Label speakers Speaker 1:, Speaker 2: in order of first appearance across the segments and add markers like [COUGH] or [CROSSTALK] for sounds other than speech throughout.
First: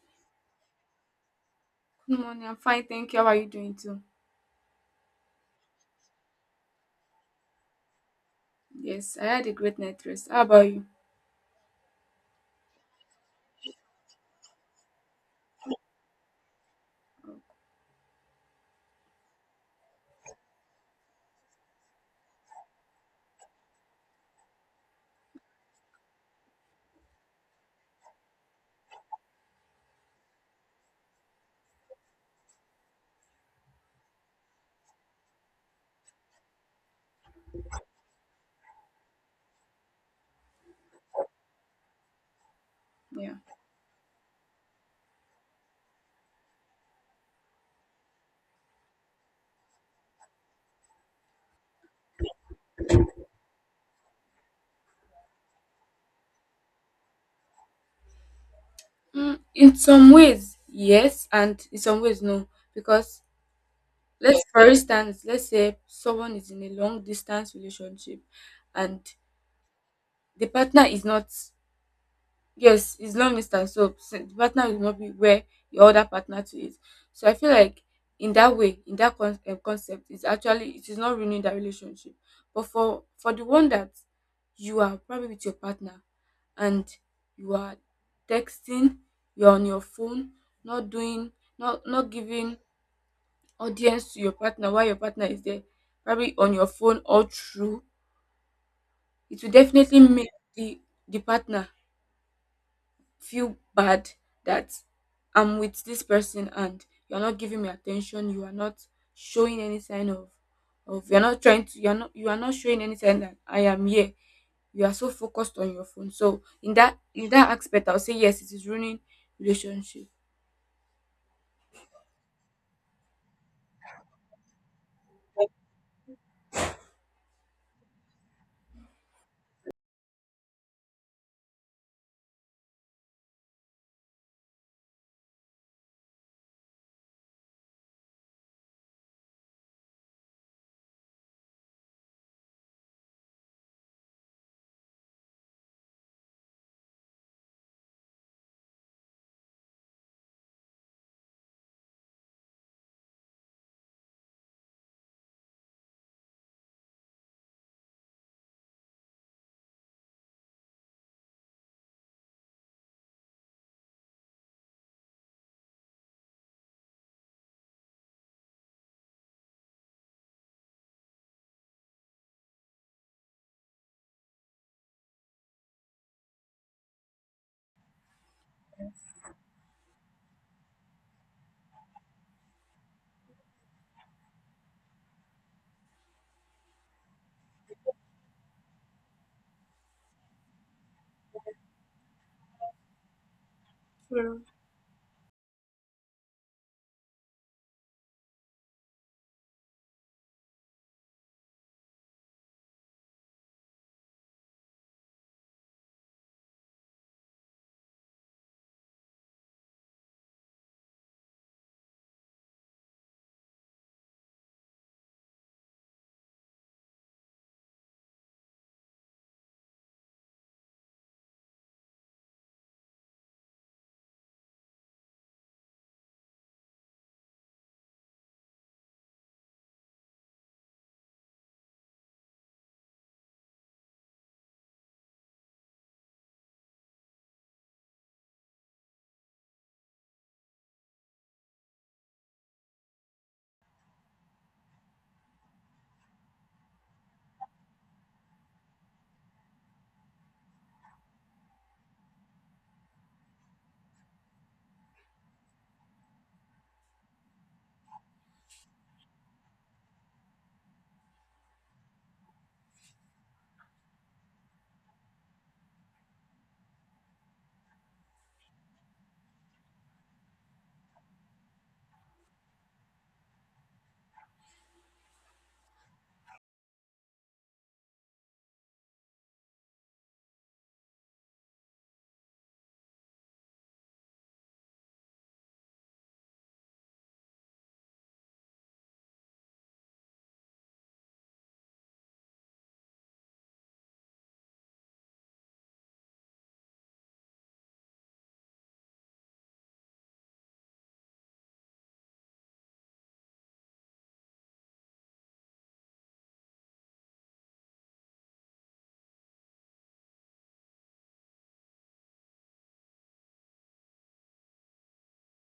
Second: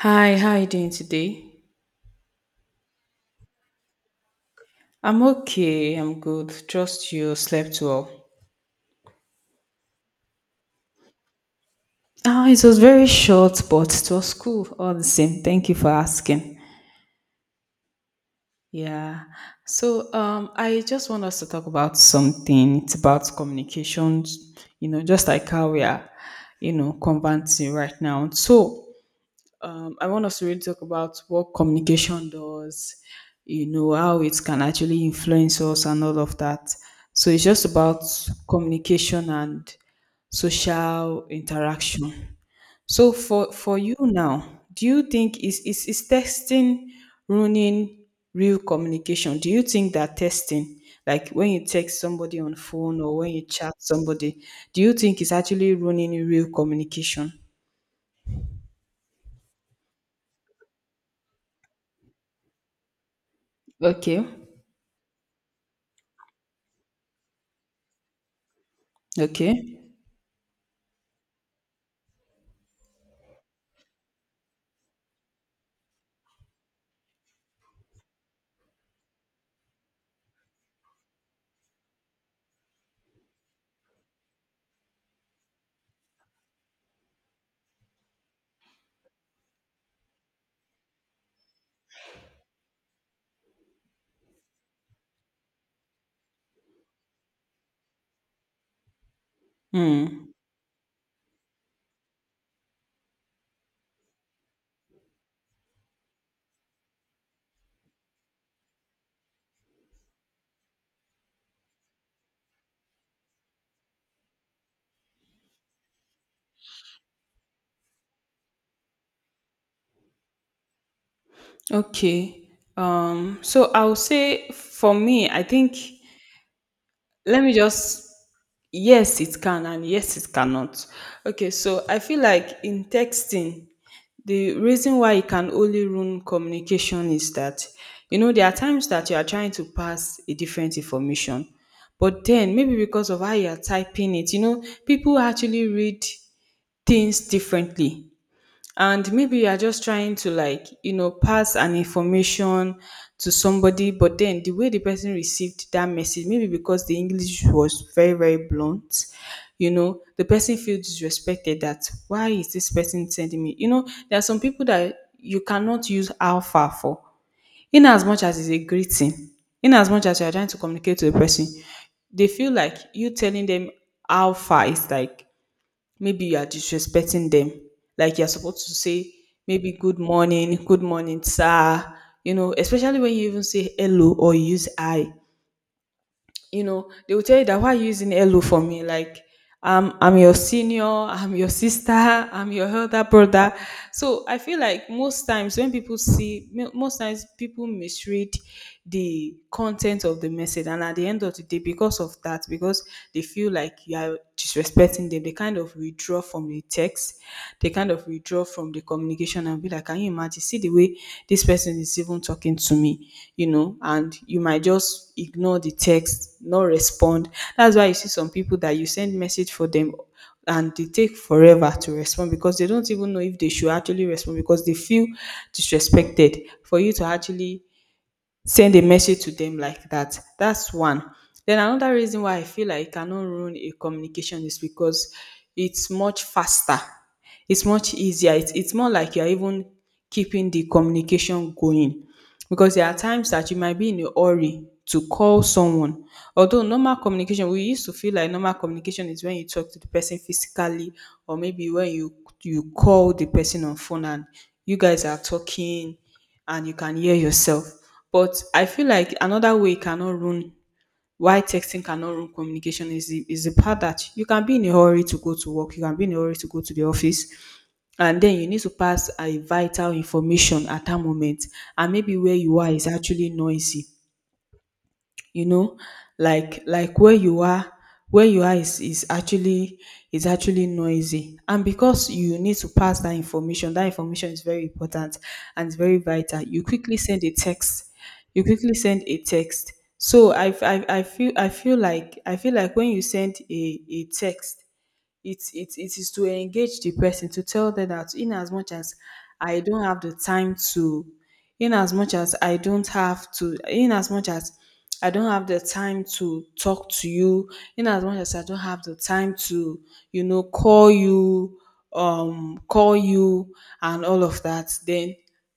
Speaker 1: Hi, how are you doing today?
Speaker 2: Good morning. I'm fine, thank you. How are you doing too?
Speaker 1: I'm okay, I'm good. Trust you slept well.
Speaker 2: Yes, I had a great night rest. How about you?
Speaker 1: Ah, it was very short, but it was cool all the same. Thank you for asking. Yeah. So I just want us to talk about something. It's about communications, just like how we are, conversing right now. So I want us to really talk about what communication does, how it can actually influence us and all of that. So it's just about communication and social interaction. So
Speaker 2: Yeah.
Speaker 1: for you now, do you think is texting ruining real communication? Do you think that texting, like when you text somebody on phone or when you chat somebody, do you think it's actually ruining real communication?
Speaker 2: In some ways, yes, and in some ways, no. Because
Speaker 1: Okay.
Speaker 2: let's say someone is in a long distance relationship, and
Speaker 1: Okay.
Speaker 2: the partner is not. Yes, it's long distance, so the partner will not be where your other partner to is. So I feel like in that way, in that concept, it is not ruining that relationship. But for the one that you are probably with your partner and you are texting, you're on your phone, not doing, not giving audience to your partner while your partner is there, probably on your phone all through, it will definitely make
Speaker 1: Hmm.
Speaker 2: the the partner feel bad that I'm with this person and you're not giving me attention, you are not showing any sign of you're not trying to you are not showing any sign that I am here. You are so focused on your phone. So in that aspect I'll say yes, it is ruining relationship.
Speaker 1: Okay. So I'll say for me, I think let me just yes, it can and yes, it cannot. Okay, so I feel like in texting, the reason why it can only ruin communication is that you know there are times that you are trying to pass a different information, but then maybe because of how you are typing it, people actually read things differently and maybe you are just trying to pass an information to somebody but then the way the person received that message maybe because the english was very very blunt you know the person feels disrespected that why is this person sending me you know there are some people that you cannot use alpha for in as much as it's a greeting in as much as you are trying to communicate to the person they feel like you telling them alpha is like maybe you are disrespecting them. Like you're supposed to say maybe good morning, sir. You know, especially when you even say hello or you use I you know, they will tell you that why are you using hello for me? Like, I'm your senior, I'm your sister, I'm your elder brother. So I
Speaker 2: True.
Speaker 1: feel like most times when people most times people misread the content of the message and at the end of the day, because of that, because they feel like you are disrespecting them, they kind of withdraw from the text, they kind of withdraw from the communication and be like, can you imagine? See the way this person is even talking to me, you know, and you might just ignore the text, not respond. That's why you see some people that you send message for them and they take forever to respond because they don't even know if they should actually respond because they feel disrespected for you to actually send a message to them like that. That's one. Then another reason why I feel like it cannot ruin a communication is because it's much faster. It's much easier. It's more like you're even keeping the communication going. Because there are times that you might be in a hurry to call someone. Although normal communication, we used to feel like normal communication is when you talk to the person physically or maybe when you call the person on phone and you guys are talking and you can hear yourself. But I feel like another way it cannot ruin why texting cannot ruin communication is is the part that you can be in a hurry to go to work, you can be in a hurry to go to the office, and then you need to pass a vital information at that moment, and maybe where you are is actually noisy you know like where you are where you are is, is actually is actually noisy and because you need to pass that information is very important and it's very vital you quickly send a text so I feel like when you send a text it is to engage the person to tell them that in as much as I don't have the time to, in as much as I don't have to, in as much as I don't have the time to talk to you, in as much as I don't have the time to, you know, call you, call you and all of that, then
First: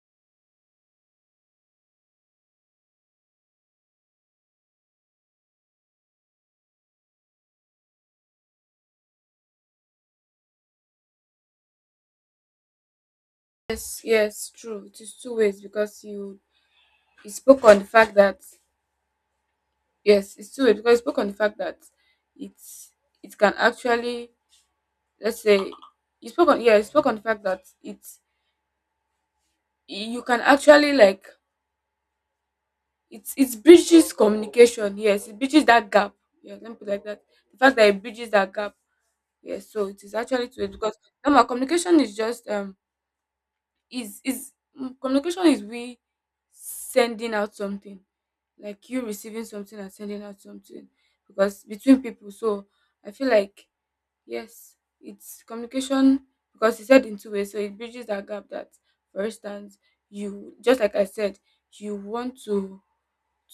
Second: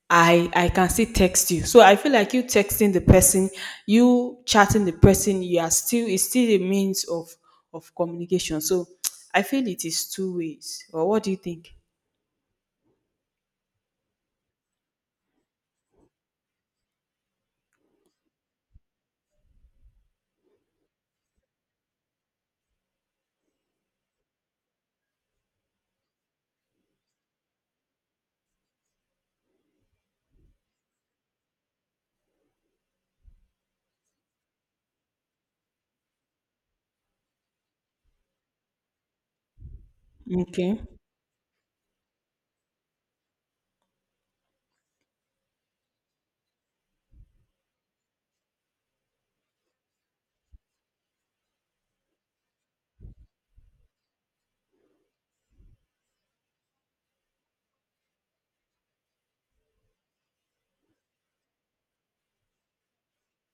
Speaker 1: I can still text you. So I feel like you texting the person, you chatting the person, you are still it's still a means of communication. So [TSK] I feel it is two ways. Or what do you think?
Speaker 2: Yes, yes, true. It is two ways because you spoke on the fact that yes, it's two ways because you spoke on the fact that it's it can actually, let's say, you spoke on, yeah, you spoke on the fact that it's you can actually like it's bridges communication, yes, it bridges that gap. Yeah, let me put it like that, the fact that it bridges that gap. Yes, so it is actually to it
Speaker 1: Okay.
Speaker 2: because normal communication is just is, communication is we sending out something, like you receiving something and sending out something, because between people. So I feel like yes, it's communication, because it's said in two ways, so it bridges that gap that, for instance, you, just like I said, you want to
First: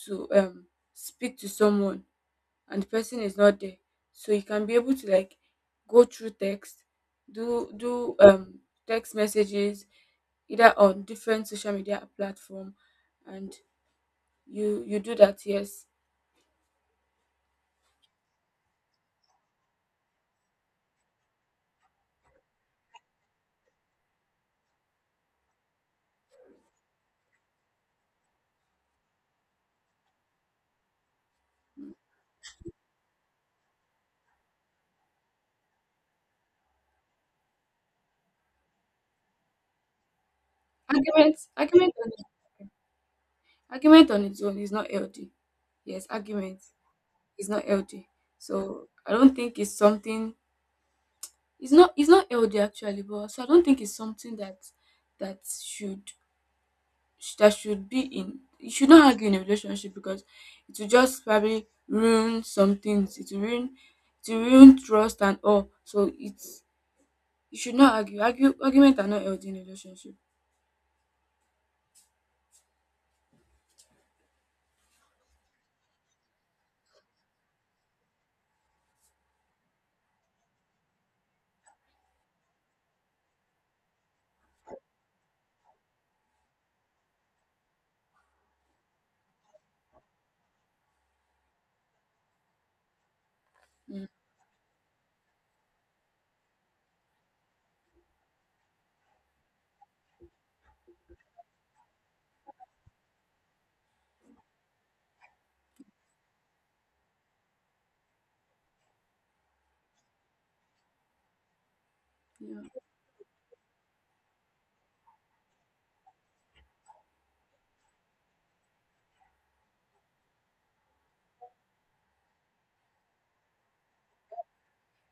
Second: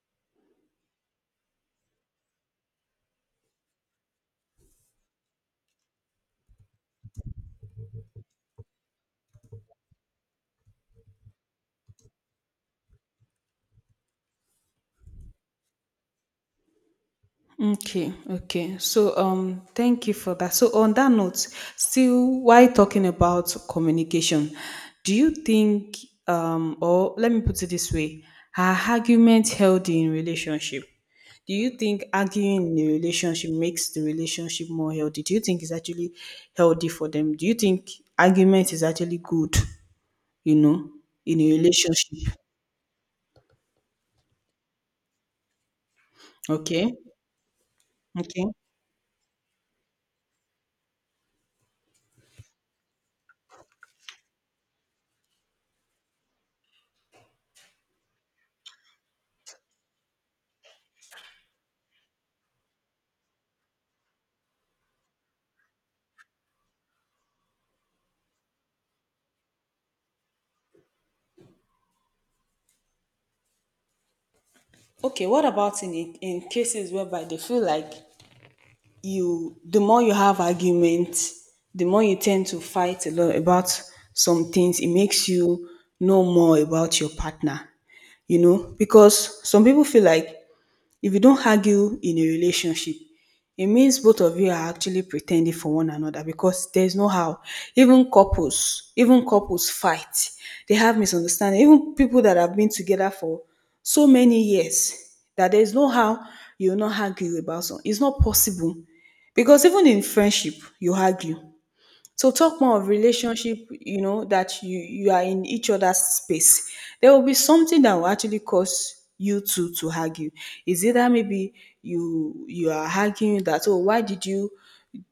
Speaker 2: to um speak to someone and the person is not there, so you can be able to like go through text, do, text messages either on different social media platform, and you do that, yes.
Speaker 1: Okay, okay. So, thank you for that. So, on that note, still while talking about communication, do you think, or let me put it this way, are argument healthy in relationship? Do you think arguing in the relationship makes the relationship more healthy? Do you think it's actually healthy for them? Do you think argument is actually good, you know,
Speaker 2: argument
Speaker 1: in a
Speaker 2: argument on,
Speaker 1: relationship?
Speaker 2: Argument on its own is not healthy. Yes, argument
Speaker 1: Okay,
Speaker 2: is not healthy.
Speaker 1: okay.
Speaker 2: So I don't think it's something, it's not, it's not healthy actually. But so I don't think it's something that that should that should be in. You should not argue in a relationship because it will just probably ruin some things. It will ruin, it will ruin trust and all. So it's, you should not argue. Argument are not healthy in a relationship.
Speaker 1: Okay, what about in cases whereby they feel like you the more you have arguments, the more you tend to fight a lot about some things. It makes you know more about your partner, you know, because some people feel like if you don't argue in a relationship, it means
Speaker 2: Mm,
Speaker 1: both of you are actually pretending for one another because there's no how. Even couples fight. They have misunderstanding. Even people that have been together for so many years that there's no how you will not argue about something. It's not possible because even in friendship, you argue. So talk more
Speaker 2: yeah.
Speaker 1: of relationship, you know, that you are in each other's space. There will be something that will actually cause you two to argue. Is it that maybe you are arguing that oh why did you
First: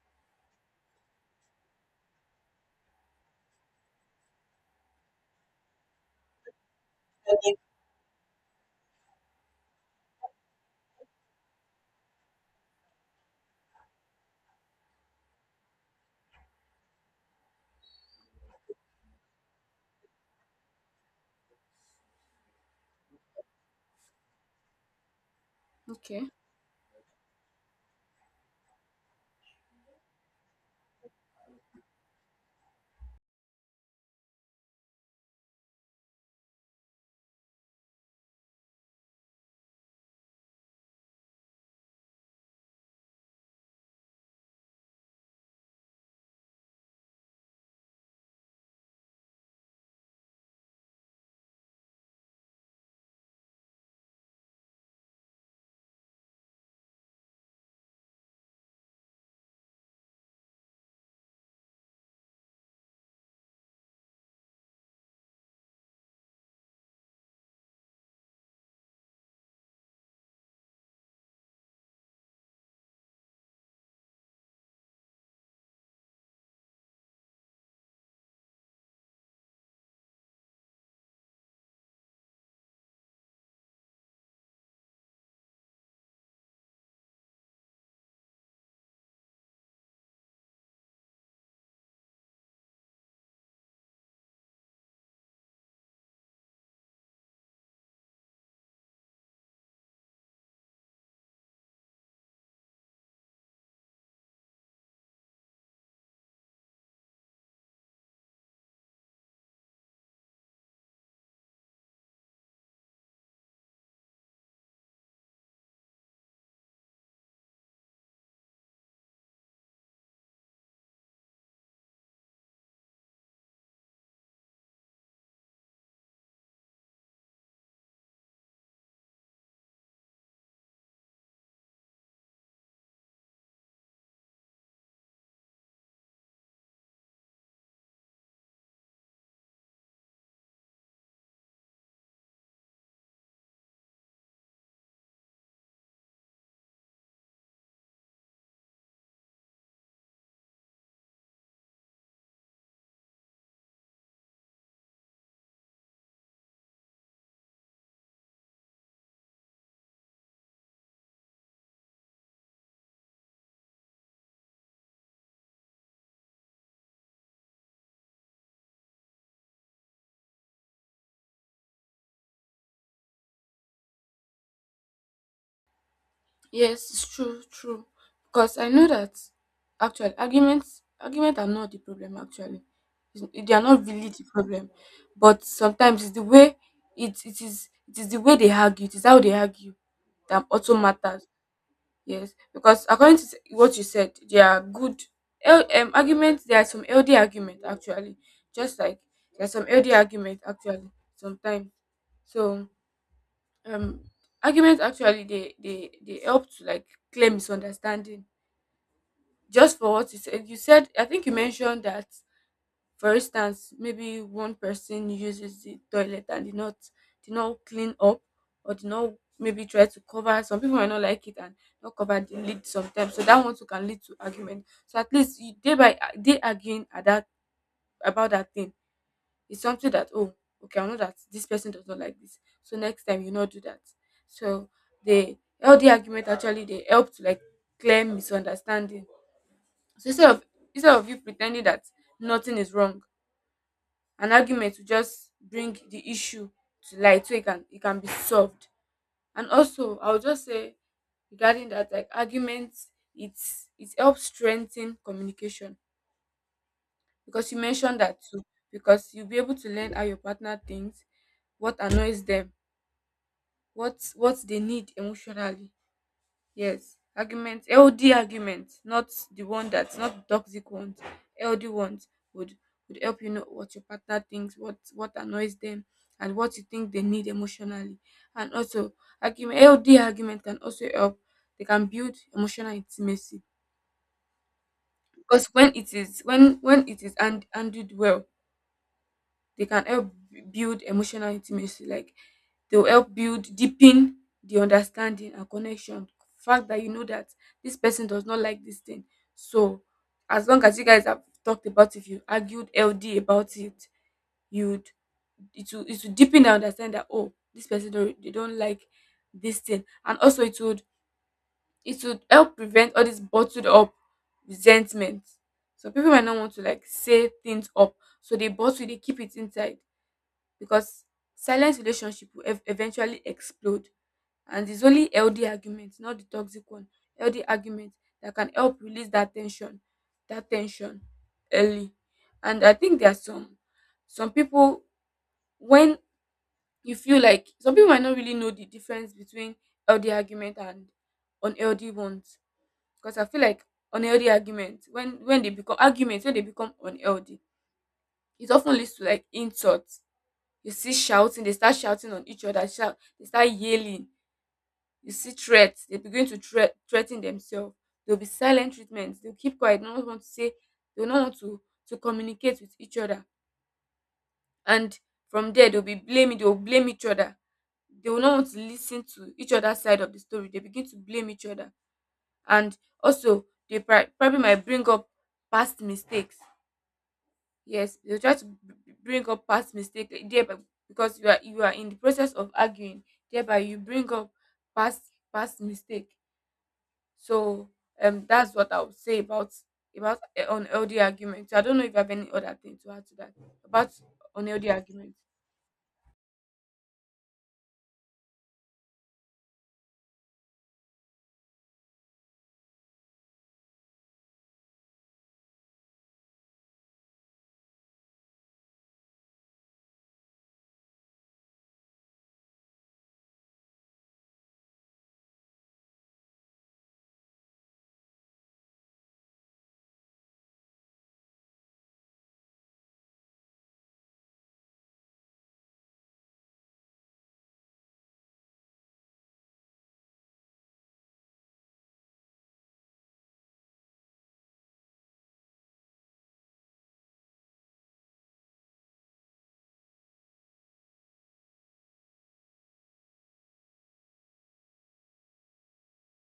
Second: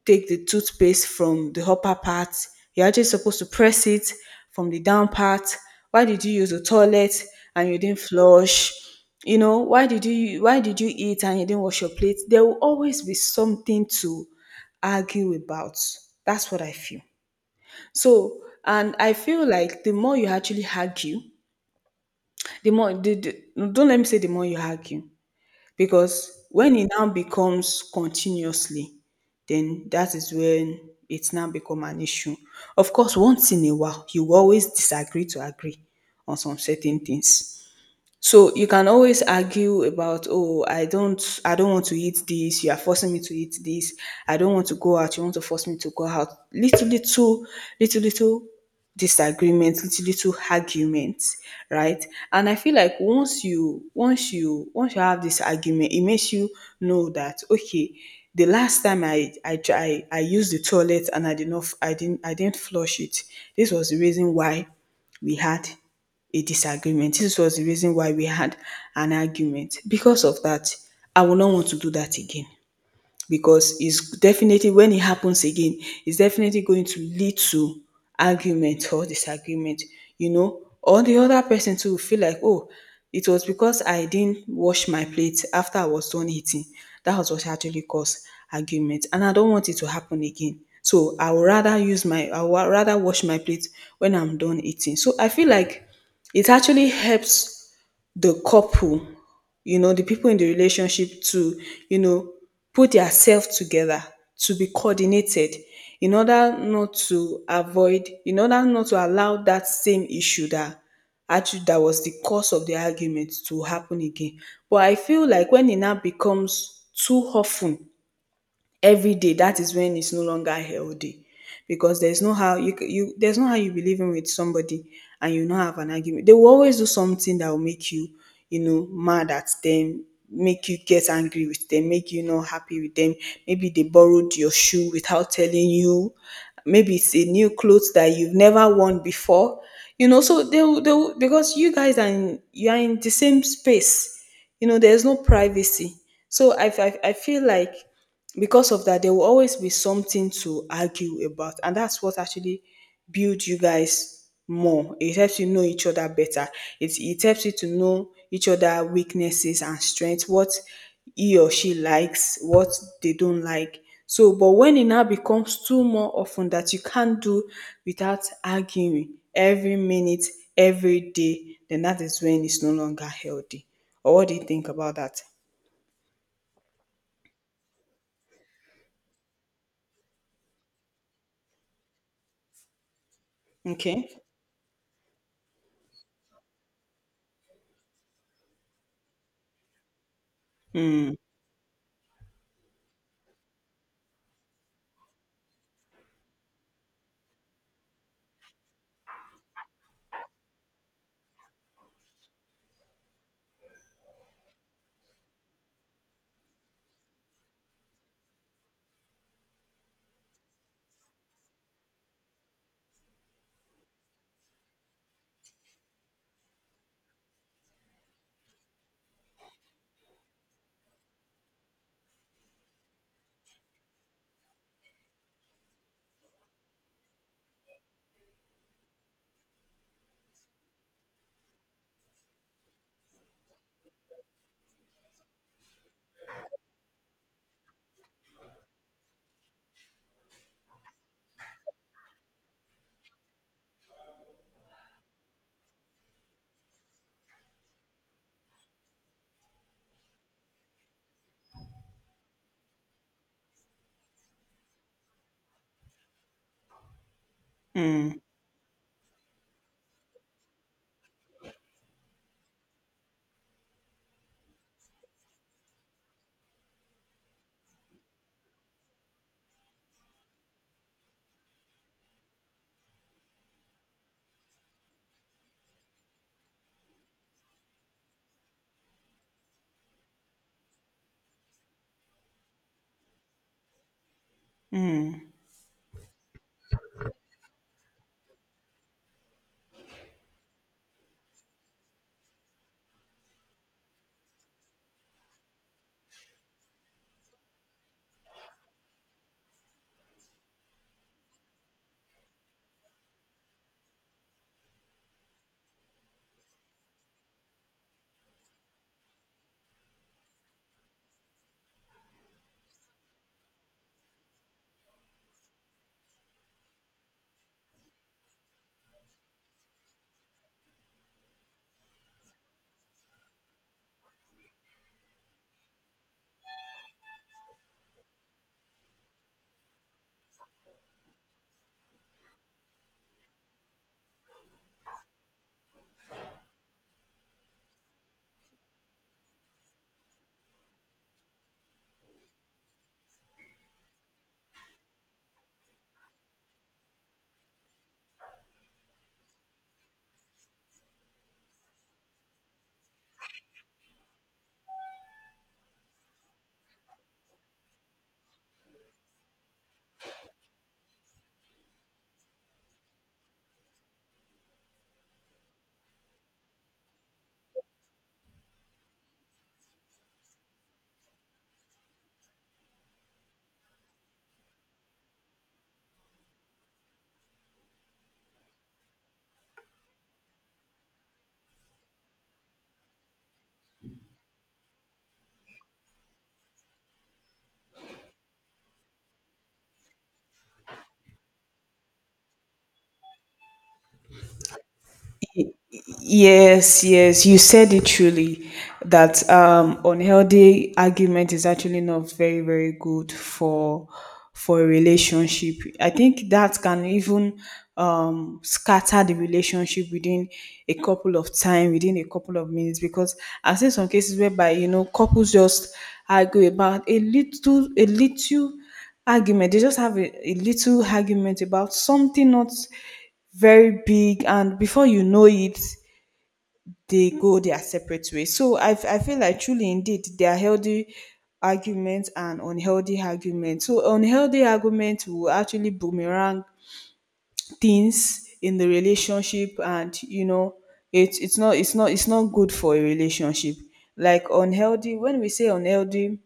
Speaker 1: take the toothpaste from the upper part? You're actually supposed to press it from the down part. Why did you use the toilet and you didn't flush? You know, why did you eat and you didn't wash your plate? There will always be something to argue about. That's what I feel. So, and I feel like the more you actually argue, the more, the, no, don't let me say the more you argue,
Speaker 2: Okay,
Speaker 1: because when it now becomes continuously, then that is when it's now become an issue. Of course, once in a while, you will always disagree to agree on some certain things. So you can always argue about, oh, I don't want to eat this. You are forcing me to eat this. I don't want to go out. You want to force me to go out. Little, little, little, little disagreements, little, little arguments, right? And I feel like once you have this argument, it makes you know that okay, the last time I used the toilet and I did not, I didn't flush it. This was the reason why we had a disagreement. This was the reason why we had an argument. Because of that, I will not want to do that again because it's definitely when it happens again, it's definitely going to lead to argument or disagreement. You know, or the other person too will feel like, oh, it was because I didn't wash my plate after I was done eating. That was what actually caused argument, and I don't want it to happen again. So I would rather wash my plate when I'm done eating. So I feel like it actually helps the couple, you know, the people in the relationship to, you know, put themselves together, to be coordinated in order not to allow that same issue that actually that was the cause of the argument to happen again. But I feel like when it now becomes too often every day, that is when it's no longer healthy, because there's no how you there's no how you be living with somebody and you not have an argument. They will always do something that will make you, you know mad at them, make you get angry with them, make you not happy with them. Maybe they borrowed your shoe without telling you, maybe it's a new clothes that you've never worn before, you know. So they will because you guys are you are in the same space, you know, there's no privacy. So I feel like because of that, there will always be something to argue about, and that's what actually builds you guys more. It helps you know each other better. It helps you to know each other weaknesses and strengths, what he or she likes, what they don't like. So but when it now becomes too more often that you can't do without arguing every minute, every day, then that is when it's no longer healthy. Or what do you think about that?
Speaker 2: yes, it's true, true, because I know that actually argument are not the problem actually. It's- they are not really
Speaker 1: Okay.
Speaker 2: the problem, but sometimes it's the way it is the way they argue, it is how they argue, that also matters. Yes, because according to what you said, there are good arguments. There are some LD argument actually, just like there are some LD argument actually sometimes. So um, arguments actually they they help to like clear misunderstanding. Just for what you said, you said, I think you mentioned that, for instance, maybe one person uses the toilet and did not, did not clean up, or did not maybe try to cover. Some people might not like it and not cover the lid sometimes. So that one too can lead to argument. So at least you, day by day arguing at that, about that thing, is something that, oh, okay, I know that this person does not like this, so next time you not do that. So the healthy argument actually they help to like clear misunderstanding. So instead of you pretending that nothing is wrong, an argument will just bring the issue to light so it can be solved. And also I would just say, regarding that, like, arguments, it's, it helps strengthen communication, because you mentioned that too, because you'll be able to learn how your partner thinks, what annoys them, what they need emotionally. Yes, argument, healthy argument, not the one that's not the toxic ones. Healthy ones would would help you know what your partner thinks, what annoys them, and what you think they need emotionally. And also, argument, healthy argument can also help. They can build emotional intimacy, because when it is, when it is and handled well, they can help build emotional intimacy, like they'll help build, deepen the understanding and connection, fact that you know that this person does not like this thing. So as long as you guys have talked about it, you argued healthy about it, you'd, it will deepen the understanding that, oh, this person don't, they don't like this thing. And also it would, it would help prevent all this bottled up resentment. So people might not want to like say things up, so they bottle, they keep it inside. Because silent relationship will eventually explode, and it's only healthy argument, not the toxic one. Healthy argument that can help release that tension, that tension early. And I think there are some people, when, you feel like some people might not really know the difference between healthy argument and unhealthy ones. Because I feel like unhealthy argument, when, they become arguments, when they become unhealthy, it often leads to like insults. You see shouting, they start shouting on each other, they start yelling. You see threats, they begin to threaten themselves. There'll be silent treatments. They'll keep quiet. No one want to say, they'll not want to communicate with each other. And from there, they'll be blaming, they'll blame each other. They will not want to listen to each other's side of the story. They begin to blame each other. And also, they probably might bring up past mistakes. Yes, they'll try to bring up past mistake, thereby, because you are, you are in the process of arguing, thereby you bring up past past mistake. So that's what I would say about unhealthy argument. So I don't know if you have any other thing to add to that about unhealthy argument.
Speaker 1: Yes, yes, you said it truly that unhealthy argument is actually not very, very good for a relationship. I think that can even scatter the relationship within a couple of time, within a couple of minutes, because I've seen some cases whereby, you know, couples just argue about a little argument. They just have a little argument about something not very big, and before you know it, they go their separate ways. So I feel like truly indeed there are healthy arguments and unhealthy arguments. So unhealthy arguments will actually boomerang things in the relationship, and you know, it's not good for a relationship. Like unhealthy, when we say unhealthy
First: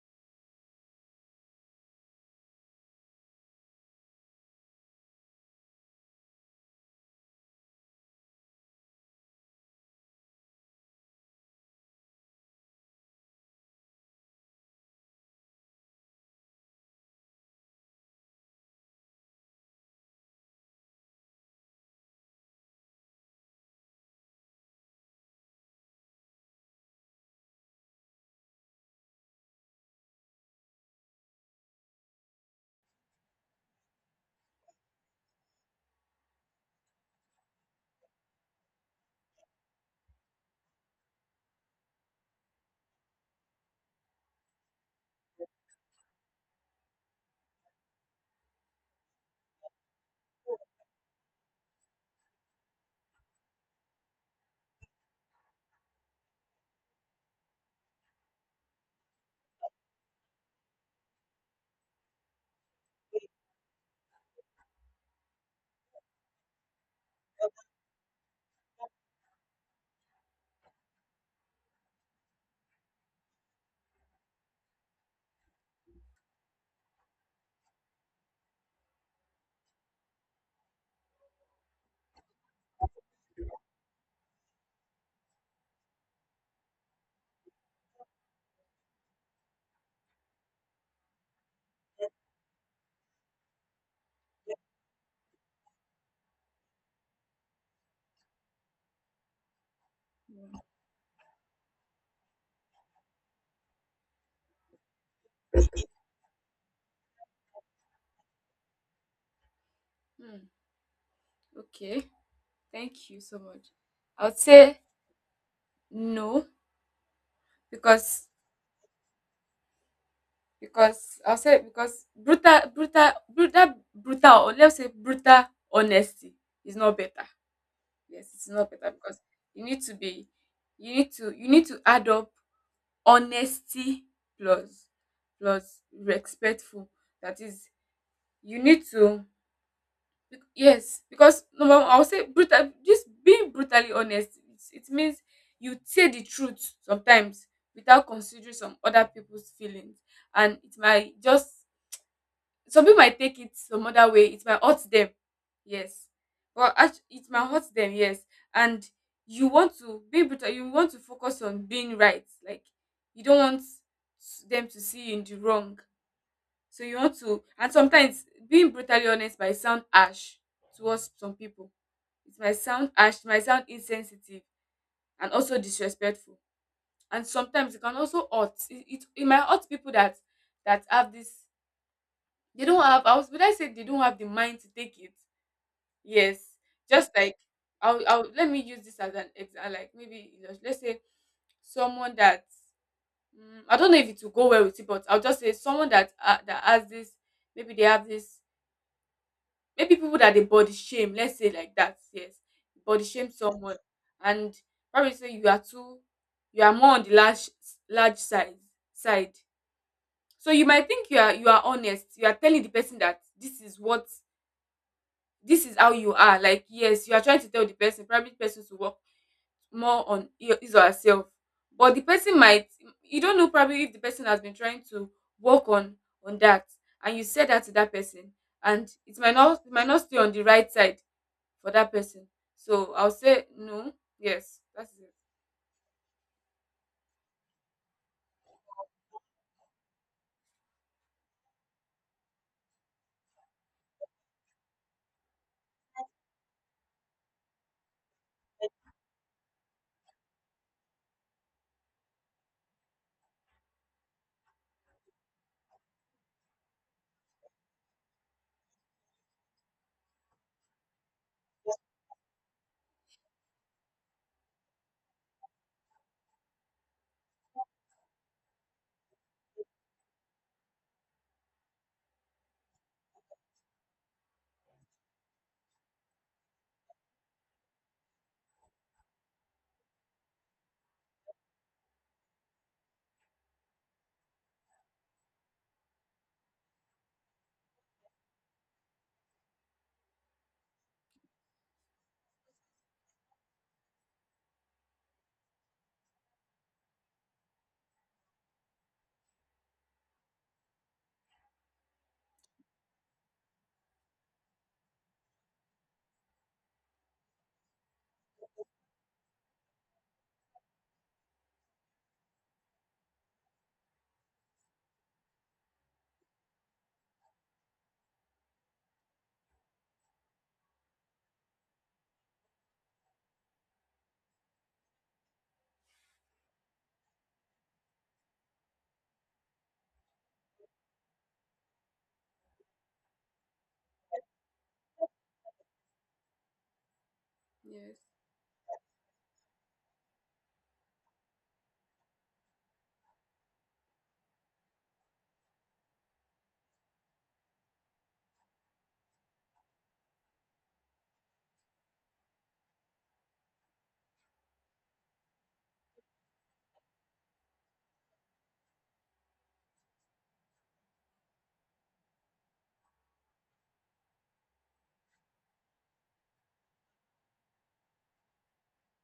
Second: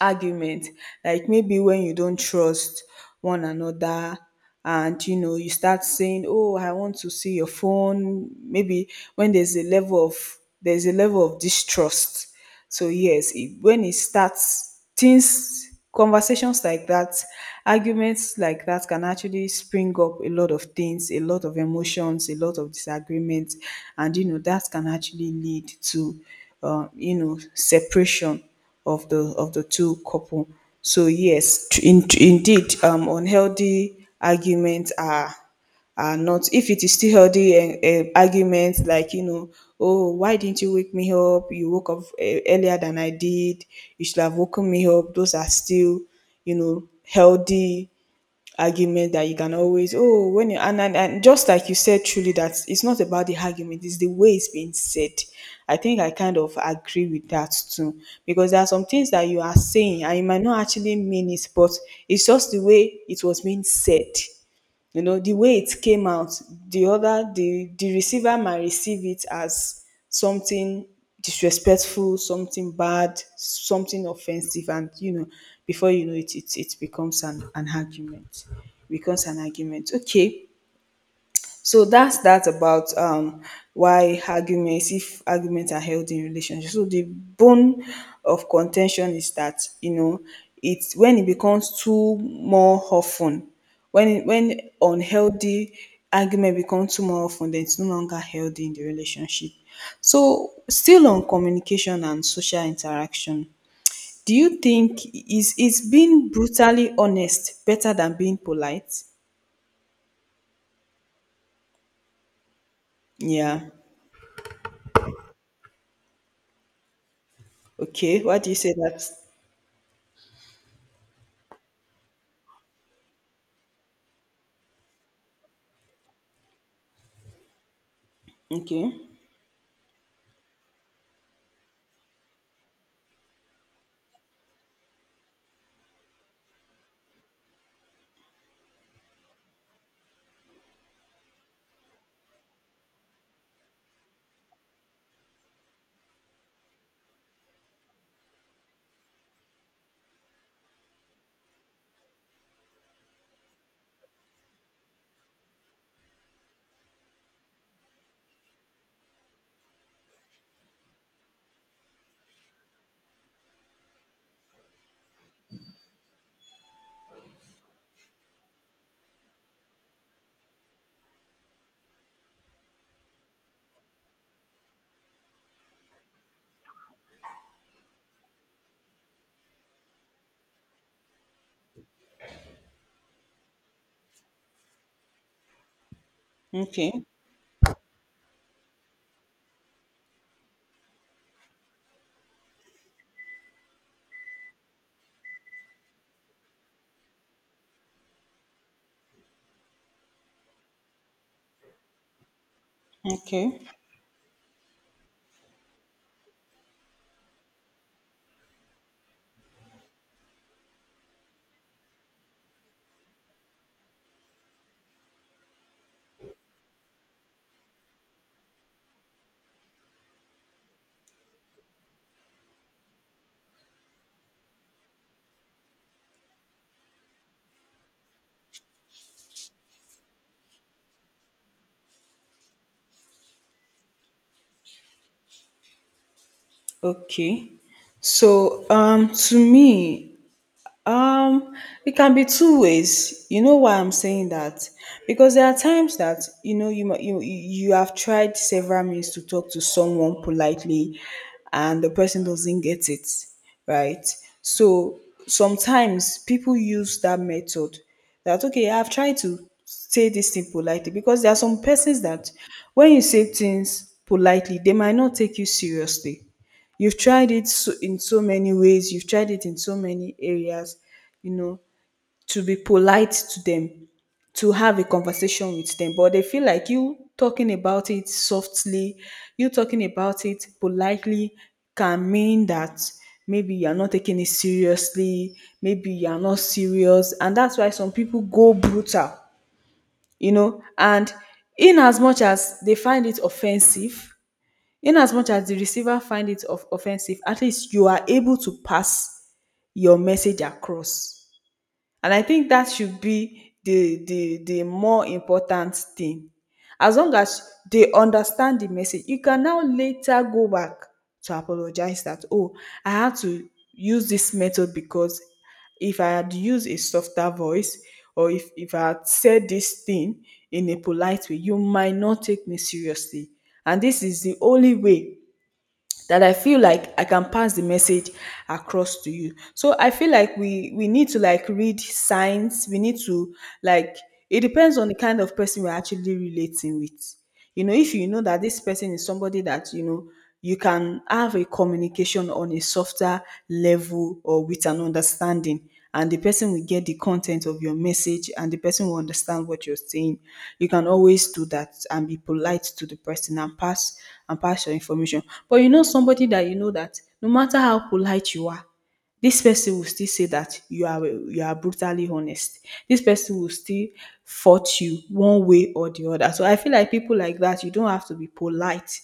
Speaker 1: argument, like maybe when you don't trust one another, and you know, you start saying, oh, I want to see your phone. Maybe when there's a level of distrust. So yes, when it starts things, conversations like that, arguments like that can actually spring up a lot of things, a lot of emotions, a lot of disagreements, and you know that can actually lead to, you know, separation of the two couple. So yes, indeed, unhealthy arguments are not. If it is still healthy arguments, like you know, oh, why didn't you wake me up? You woke up earlier than I did. You should have woken me up. Those are still, you know, healthy argument that you can always. Oh, when you and just like you said truly that it's not about the argument, it's the way it's being said. I think I kind of agree with that too, because there are some things that you are saying and you might not actually mean it, but it's just the way it was being said, you know, the way it came out. The other the the receiver might receive it as something disrespectful, something bad, something offensive, and you know, before you know it, it becomes an argument, becomes an argument. Okay. So that's that about why arguments, if arguments are held in relationships. So the bone of contention is that, you know, it's when it becomes too more often, when unhealthy argument becomes too more often, then it's no longer healthy in the relationship. So still on communication and social interaction, do you think is being brutally honest better than being polite?
Speaker 2: Hmm, okay, thank you so much.
Speaker 1: Yeah.
Speaker 2: I would say no,
Speaker 1: Okay.
Speaker 2: because,
Speaker 1: What do you say that?
Speaker 2: because I'll say because brutal brutal brutal brutal or let's say brutal honesty is not better. Yes, it's not
Speaker 1: Okay,
Speaker 2: better because you need to be, you need to add up honesty plus, plus respectful. That is, you need to, yes, because number one, I'll say brutal, just being brutally honest, it's, it means you say the truth sometimes without considering some other people's feelings, and it might just, some people might take it some other way, it might hurt them, yes, but it might hurt them, yes. And you want to be able to, you want to focus on being right, like you don't want them to see you in the wrong. So you want to, and sometimes being brutally honest might sound harsh towards some people, it might sound harsh, it might sound insensitive, and also disrespectful. And sometimes it can also hurt, it might hurt people that, that have this, they don't have. I was. Would I say they don't have the mind to take it? Yes.
Speaker 1: okay,
Speaker 2: Just like I'll let me use this as an example. Like maybe let's say someone that, I don't know if it will go well with it, but I'll just say someone that that has this. Maybe they have this. Maybe people that they body shame. Let's say like that. Yes, body shame
Speaker 1: okay,
Speaker 2: someone, and probably say you are too, you are more on the large side. So you might think you are, you are honest, you are telling the person that this is what, this is how you are, like yes, you are trying to tell the person, probably the person to work more on his or herself. But the person might, you don't know probably if the person has been trying to work on that, and you said that to that person, and it might not, it might not stay on the right side for that person. So I'll say no. Yes, that's it.
Speaker 1: okay. So, to me, Um, it can be two ways. You know why I'm saying that? Because there are times that, you know, you you have tried several means to talk to someone politely, and the person doesn't get it, right? So sometimes people use that method. That okay, I've tried to say this thing politely, because there are some persons that when you say things politely, they might not take you seriously. You've tried it so in so many ways, you've tried it in so many areas, you know, to be polite to them, to have a conversation with them, but they feel like you talking about it softly, you talking about it politely can mean that maybe you're not taking it seriously, maybe you're not serious, and that's why some people go brutal, you know. And in as much as they find it offensive, inasmuch as the receiver find it of offensive, at least you are able to pass your message across, and I think that should be the more important thing. As long as they understand the message, you can now later go back to apologize that, oh, I had to use this method because if I had used a softer voice, or if I had said this thing in a polite way, you might not take me seriously, and this is the only way that I feel like I can pass the message across to you. So I feel like we need to like read signs. We need to like, it depends on the kind of person we're actually relating with. You know, if
Speaker 2: Yes.
Speaker 1: you know that this person is somebody that, you know, you can have a communication on a softer level or with an understanding, and the person will get the content of your message and the person will understand what you're saying, you can always do that and be polite to the person and pass your information. But you know somebody that you know that no matter how polite you are, this person will still say that you are brutally honest. This person will still fault you one way or the other. So I feel like people like that, you don't have to be polite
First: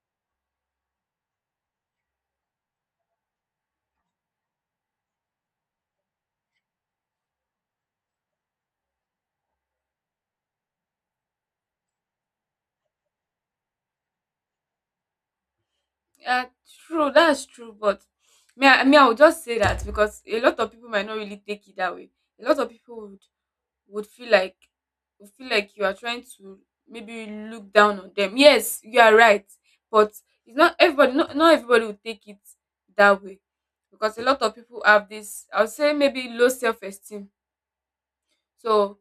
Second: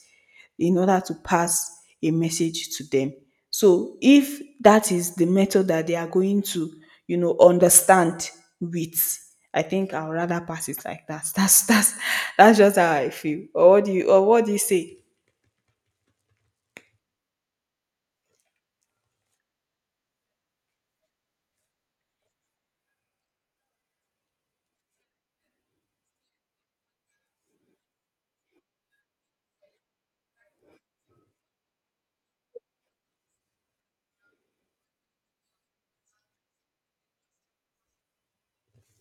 Speaker 1: in order to pass a message to them. So if that is the method that they are going to, you know, understand with, I think I'll rather pass it like that. [LAUGHS] That's that's just how I feel. Or what do you, say?
Speaker 2: Yeah, true, that's true, but me, I would just say that because a lot of people might not really take it that way. A lot of people would feel like, would feel like you are trying to maybe look down on them. Yes, you are right, but it's not everybody. Not everybody will take it that way, because a lot of people have this, I would say maybe low self esteem. So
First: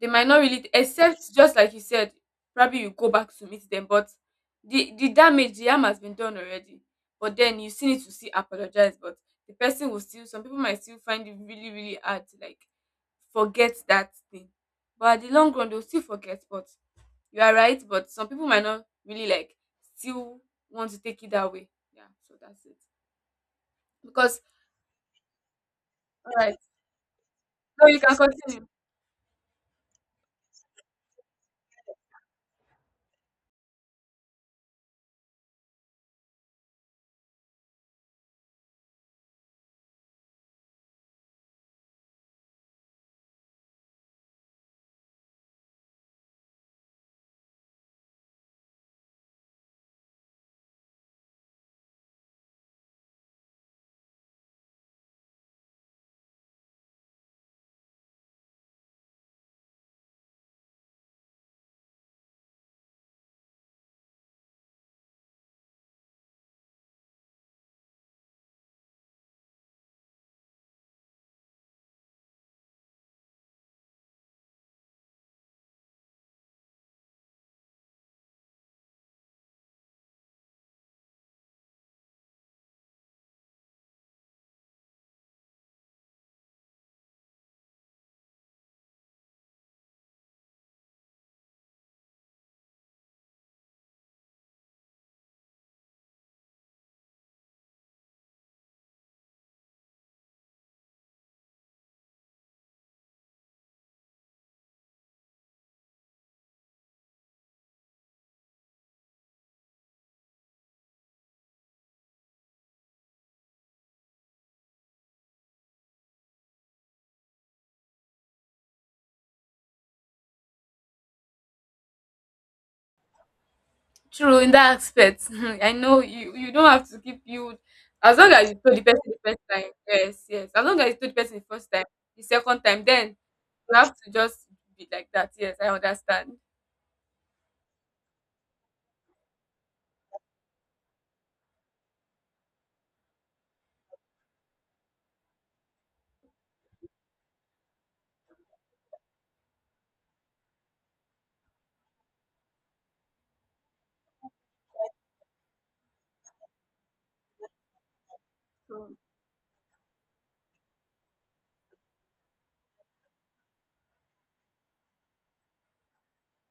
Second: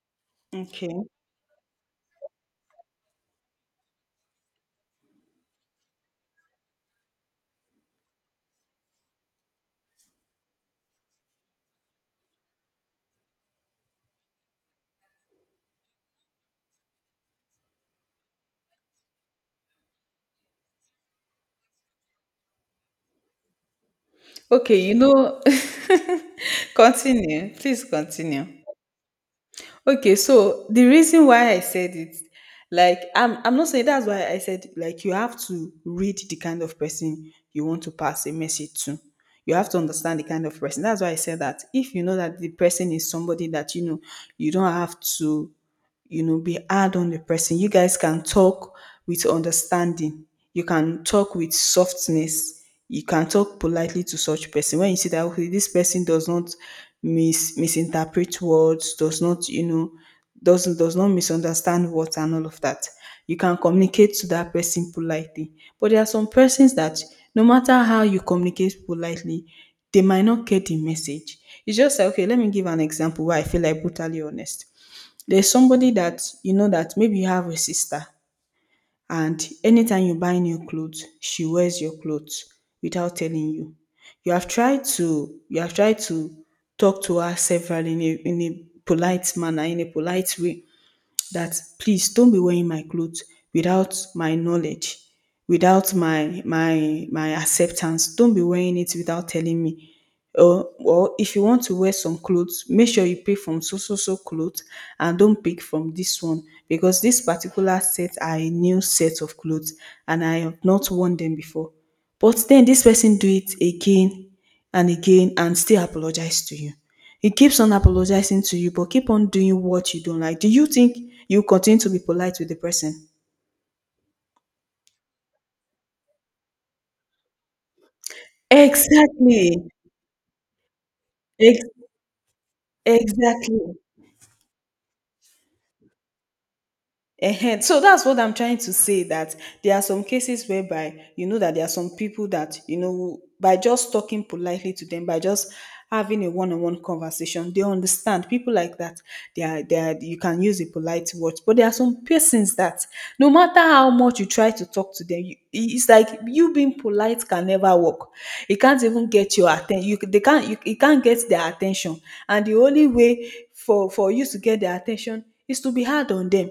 Speaker 2: they might not really
Speaker 1: Okay.
Speaker 2: except, just like you said, probably you go back to meet them, but the damage, the harm has been done already. But then you still need to see apologize, but the person will still, some people might still find it really really hard to like forget that thing. But at the long run they'll still forget. But you are right, but some people might not really like still want to take it that way, yeah. So that's it. Because
Speaker 1: Okay, you know,
Speaker 2: all right,
Speaker 1: [LAUGHS] continue. Please
Speaker 2: so you can
Speaker 1: continue.
Speaker 2: continue.
Speaker 1: Okay, so the reason why I said it, like I'm not saying, that's why I said, like, you have to read the kind of person you want to pass a message to. You have to understand the kind of person. That's why I said that. If you know that the person is somebody that you know, you don't have to, you know, be hard on the person. You guys can talk with understanding. You can talk with softness. You can talk politely to such person. When you see that, okay, this person does not misinterpret words, does not, you know, does not misunderstand words and all of that, you can communicate to that person politely. But there are some persons that no matter how you communicate politely, they might not get the message. It's just like, okay, let me give an example where I feel like brutally honest. There's somebody that you know that, maybe you have a sister, and anytime you buy new clothes, she wears your clothes without telling you. You have tried to talk to her several, in a polite manner, in a polite way, that please don't be wearing my clothes without my knowledge, without my acceptance. Don't be wearing it without telling me. Or if you want to wear some clothes, make sure you pick from so so so clothes and don't pick from this one, because this particular set are a new set of clothes, and I have not worn them before. But then this person do it again and again and still apologize to you. He keeps on apologizing to you, but keep on doing what you don't like. Do you think you continue to be polite with the person?
Speaker 2: True in that aspect. [LAUGHS] I know you don't have to keep you, as long as you told the person the first
Speaker 1: Exactly.
Speaker 2: time. Yes, yes. As long as you told the person the first
Speaker 1: Ex-
Speaker 2: time, the second time, then you
Speaker 1: exactly.
Speaker 2: have to just be like that. Yes, I understand.
Speaker 1: Ehen, so that's what I'm trying to say, that there are some cases whereby you know that there are some people that you know, by just talking politely to them, by just having a one-on-one conversation, they understand. People like that, they are you can use a polite word. But there are some persons that no matter how much you try to talk to them, it's like you being polite can never work. It can't
Speaker 2: True.
Speaker 1: even get your attention. You they can't you it can't get their attention, and the only way for you to get their attention is to be hard on them.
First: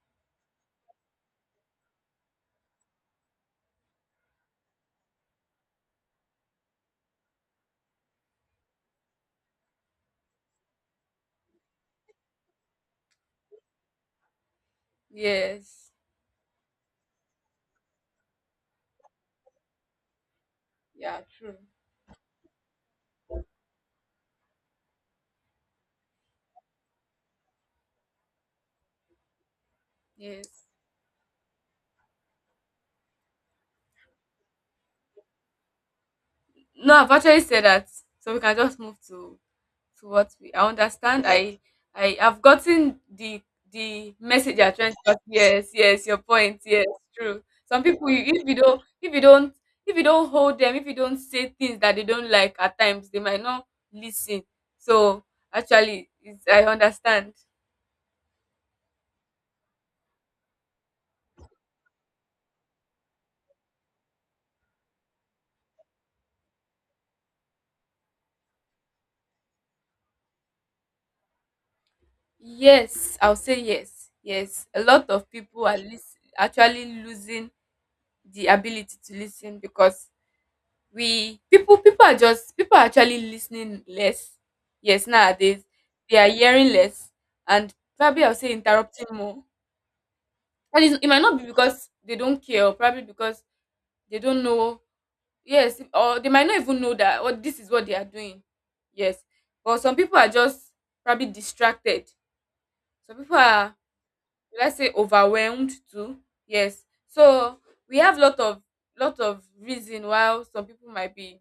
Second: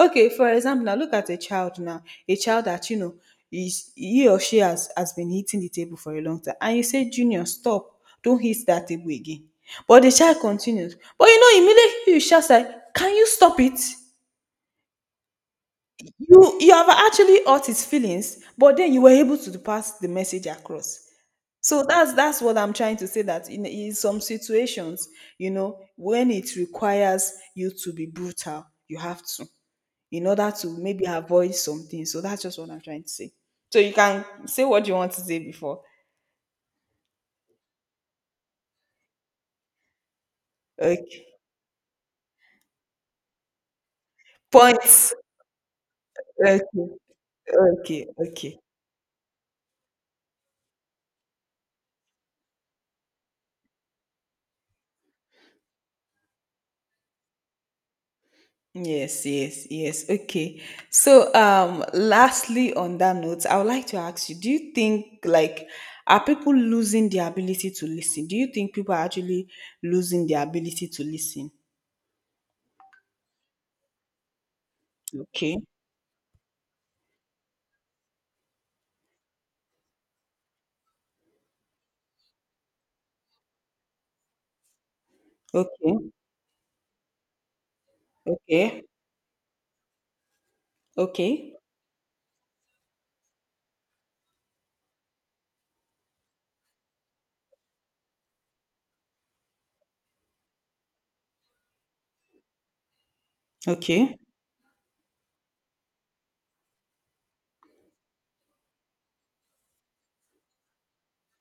Speaker 1: Okay, for example, now look at a child now, a child that, you know, is, he or she has been hitting the table for a long time, and you say, "Junior, stop! Don't hit that table again." But the child continues. But you know, immediately you shout like, "Can you stop it?"
Speaker 2: Yes.
Speaker 1: You have actually hurt his feelings, but then you were able to pass the message across.
Speaker 2: Yeah, true.
Speaker 1: So that's what I'm trying to say. That in some situations, you know, when it requires you to be brutal, you have to, in order
Speaker 2: Yes.
Speaker 1: to maybe avoid something. So that's just what I'm trying to say. So you can say what you want to say before.
Speaker 2: No, I've actually said that. So we can just move to what we, I
Speaker 1: Okay.
Speaker 2: understand. I have gotten the message you're trying to
Speaker 1: Points.
Speaker 2: pass. Yes, yes, your
Speaker 1: Okay.
Speaker 2: point. Yes, true. Some
Speaker 1: Okay.
Speaker 2: people you- if you
Speaker 1: Okay.
Speaker 2: don't if you don't if you don't hold them, if you don't say things that they don't like at times, they might not listen. So actually it's, I understand.
Speaker 1: Yes, yes, yes. Okay. So lastly on that note, I would like to ask you, do you think like are people losing their ability to listen? Do you think people are actually losing their ability to listen?
Speaker 2: Yes, I'll say yes. Yes. A lot of
Speaker 1: Okay.
Speaker 2: people are lis- actually losing the ability to listen. Because we people are just, people are actually listening less, yes, nowadays.
Speaker 1: Okay.
Speaker 2: They are hearing less, and probably I'll say
Speaker 1: Okay.
Speaker 2: interrupting more. And it's, it might not be
Speaker 1: Okay.
Speaker 2: because they don't care, or probably because they don't know. Yes, or they might not even know that or this is what they are doing. Yes, but some people are just probably distracted. Some people are,
Speaker 1: Okay.
Speaker 2: let's say, overwhelmed too. Yes, so we have lot of, lot of reason why some people might be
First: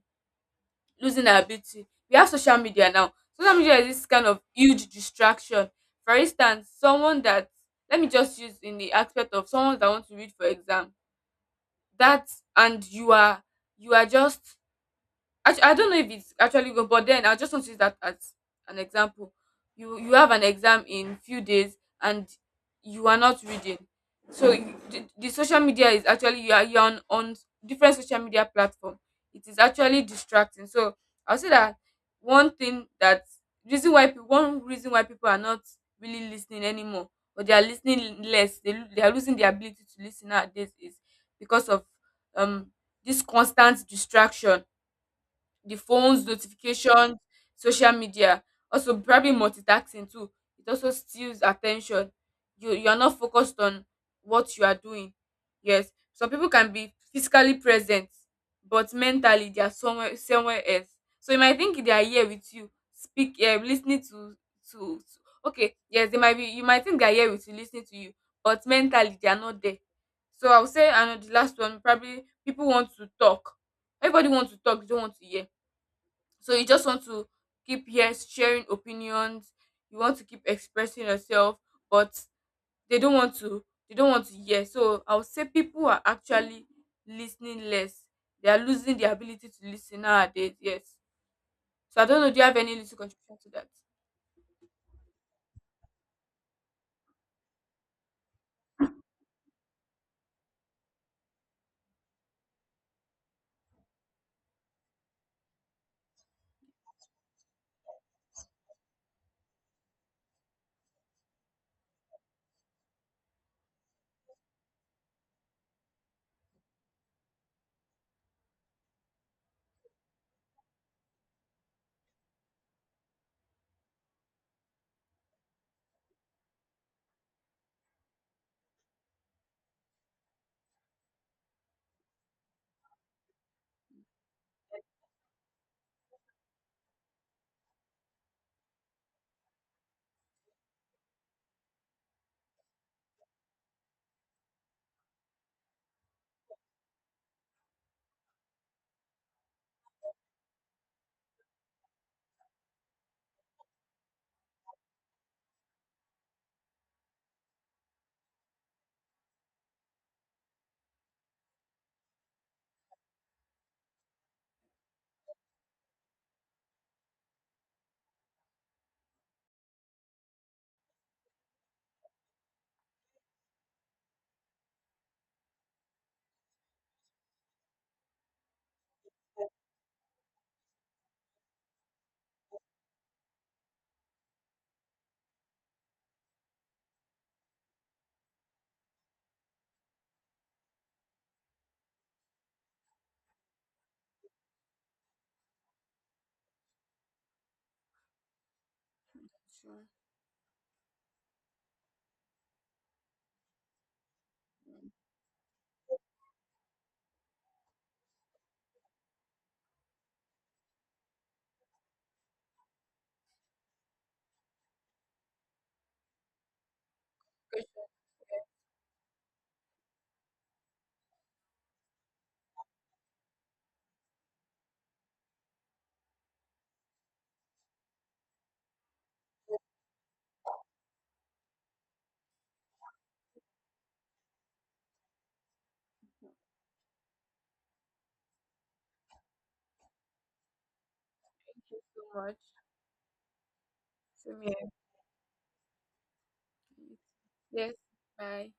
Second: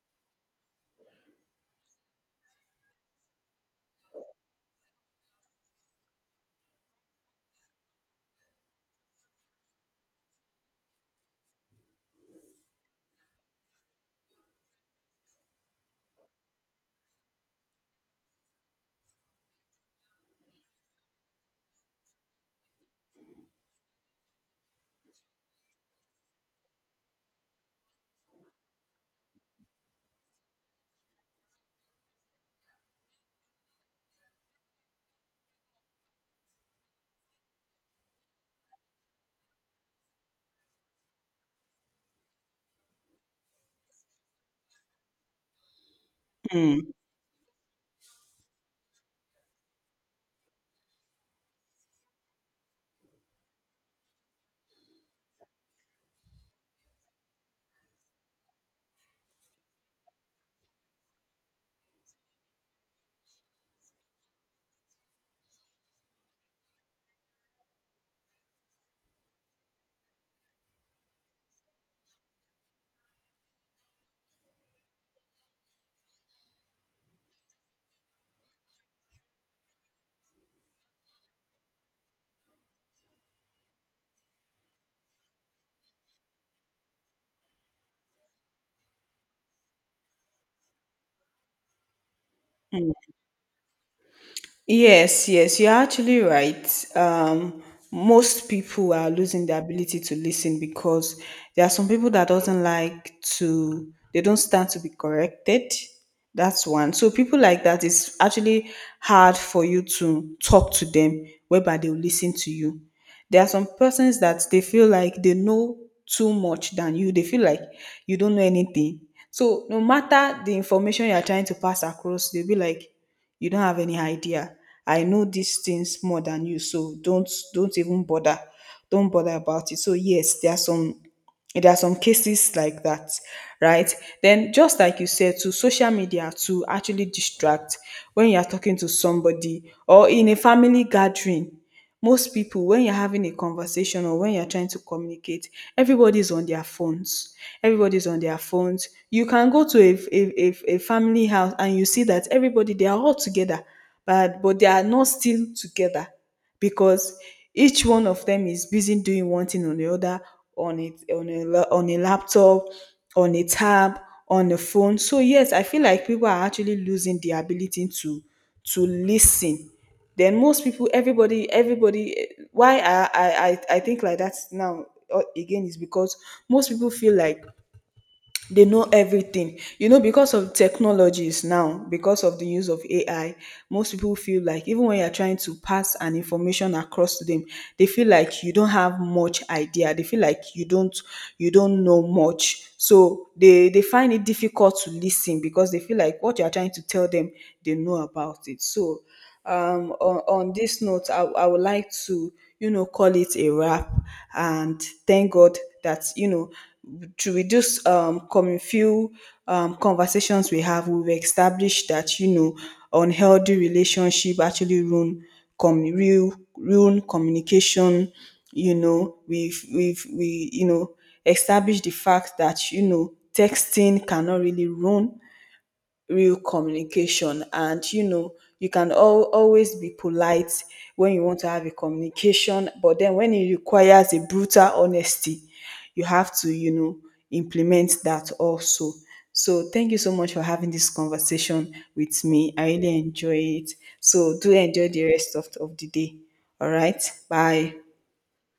Speaker 2: losing our beauty. We have social media now. Social media is this kind of huge distraction. For instance, someone that, let me just use in the aspect of someone that wants to read for exam. That, and you are, you are just, I don't know if it's actually good, but then I just want to use that as an example. You have an exam in few days and you are not reading. So the social media is actually, you are, you're on different social media platform. It is actually distracting. So I'll say that one thing that, reason why people, one reason why people are not really listening anymore, or they are listening less, they, lo- they are losing the ability to listen nowadays, is because of um this constant distraction, the phones,
Speaker 1: Hmm.
Speaker 2: notifications, social media. Also, probably multitasking too. It also steals attention. You are not focused on what you are doing. Yes, some people can be physically present, but mentally they are somewhere somewhere else. So you might think they are here with you, speak, listening to to. Okay, yes, they might be. You might think they are here with you, listening to you, but mentally they are not there. So I would say, and the last one, probably people want to talk. Everybody wants to talk, they don't want to hear. So you just want to keep, yes, sharing opinions, you want to keep expressing yourself. But they don't want to hear. So I would say people are actually listening less, they are losing the ability to listen nowadays, yes. So I don't know, do you have any little contribution to that?
Speaker 1: Yes, yes, you're actually right. Most people are losing the ability to listen because there are some people that doesn't like to, they don't stand to be corrected. That's one. So people like that, it's actually hard for you to talk to them, whereby they'll listen to you. There are some persons that they feel like they know too much than you. They feel like you don't know anything. So no matter the information you are trying to pass across, they'll be like, you don't have any idea. I know these things more than you, so don't even bother, don't bother about it. So yes, there are some cases like that, right? Then just like you said, to social media to actually distract, when you are talking to somebody or in a family gathering, most people, when you're having a conversation or when you're trying to communicate, everybody's on their phones, everybody's on their phones. You can go to a family house, and you see that everybody, they are all together, but they are not still together, because each one of them is busy doing one thing or the other, on it, on a laptop, on a tab, on a phone. So yes, I feel like people are actually losing the ability to listen. Then most people, everybody eh, why I I think like that now, again, is because most people feel like they know everything, you know, because of technologies now, because of the use of AI, most people feel like even when you're trying to pass an information across to them, they feel like you don't have much idea, they feel like you don't know much. So they find it difficult to listen because they feel like what you're trying to tell them, they know about it. So
Speaker 2: Sure.
Speaker 1: on this note, I would like to, you know, call it a wrap, and thank god that, you know, to reduce coming few conversations we have, we've established that, you know, unhealthy relationship actually ruin com real ruin
Speaker 2: Okay,
Speaker 1: communication. You know, we you know, established the fact that, you know, texting cannot really ruin real communication, and you know, you can always be polite when you want to have a communication, but then when it requires a brutal honesty, you have to, you know, implement that also. So thank you so much for having this
Speaker 2: thank
Speaker 1: conversation
Speaker 2: you so
Speaker 1: with
Speaker 2: much.
Speaker 1: me, I really enjoy it. So
Speaker 2: Same
Speaker 1: do
Speaker 2: here.
Speaker 1: enjoy the rest of the day. All right,
Speaker 2: Yes,
Speaker 1: bye.
Speaker 2: bye.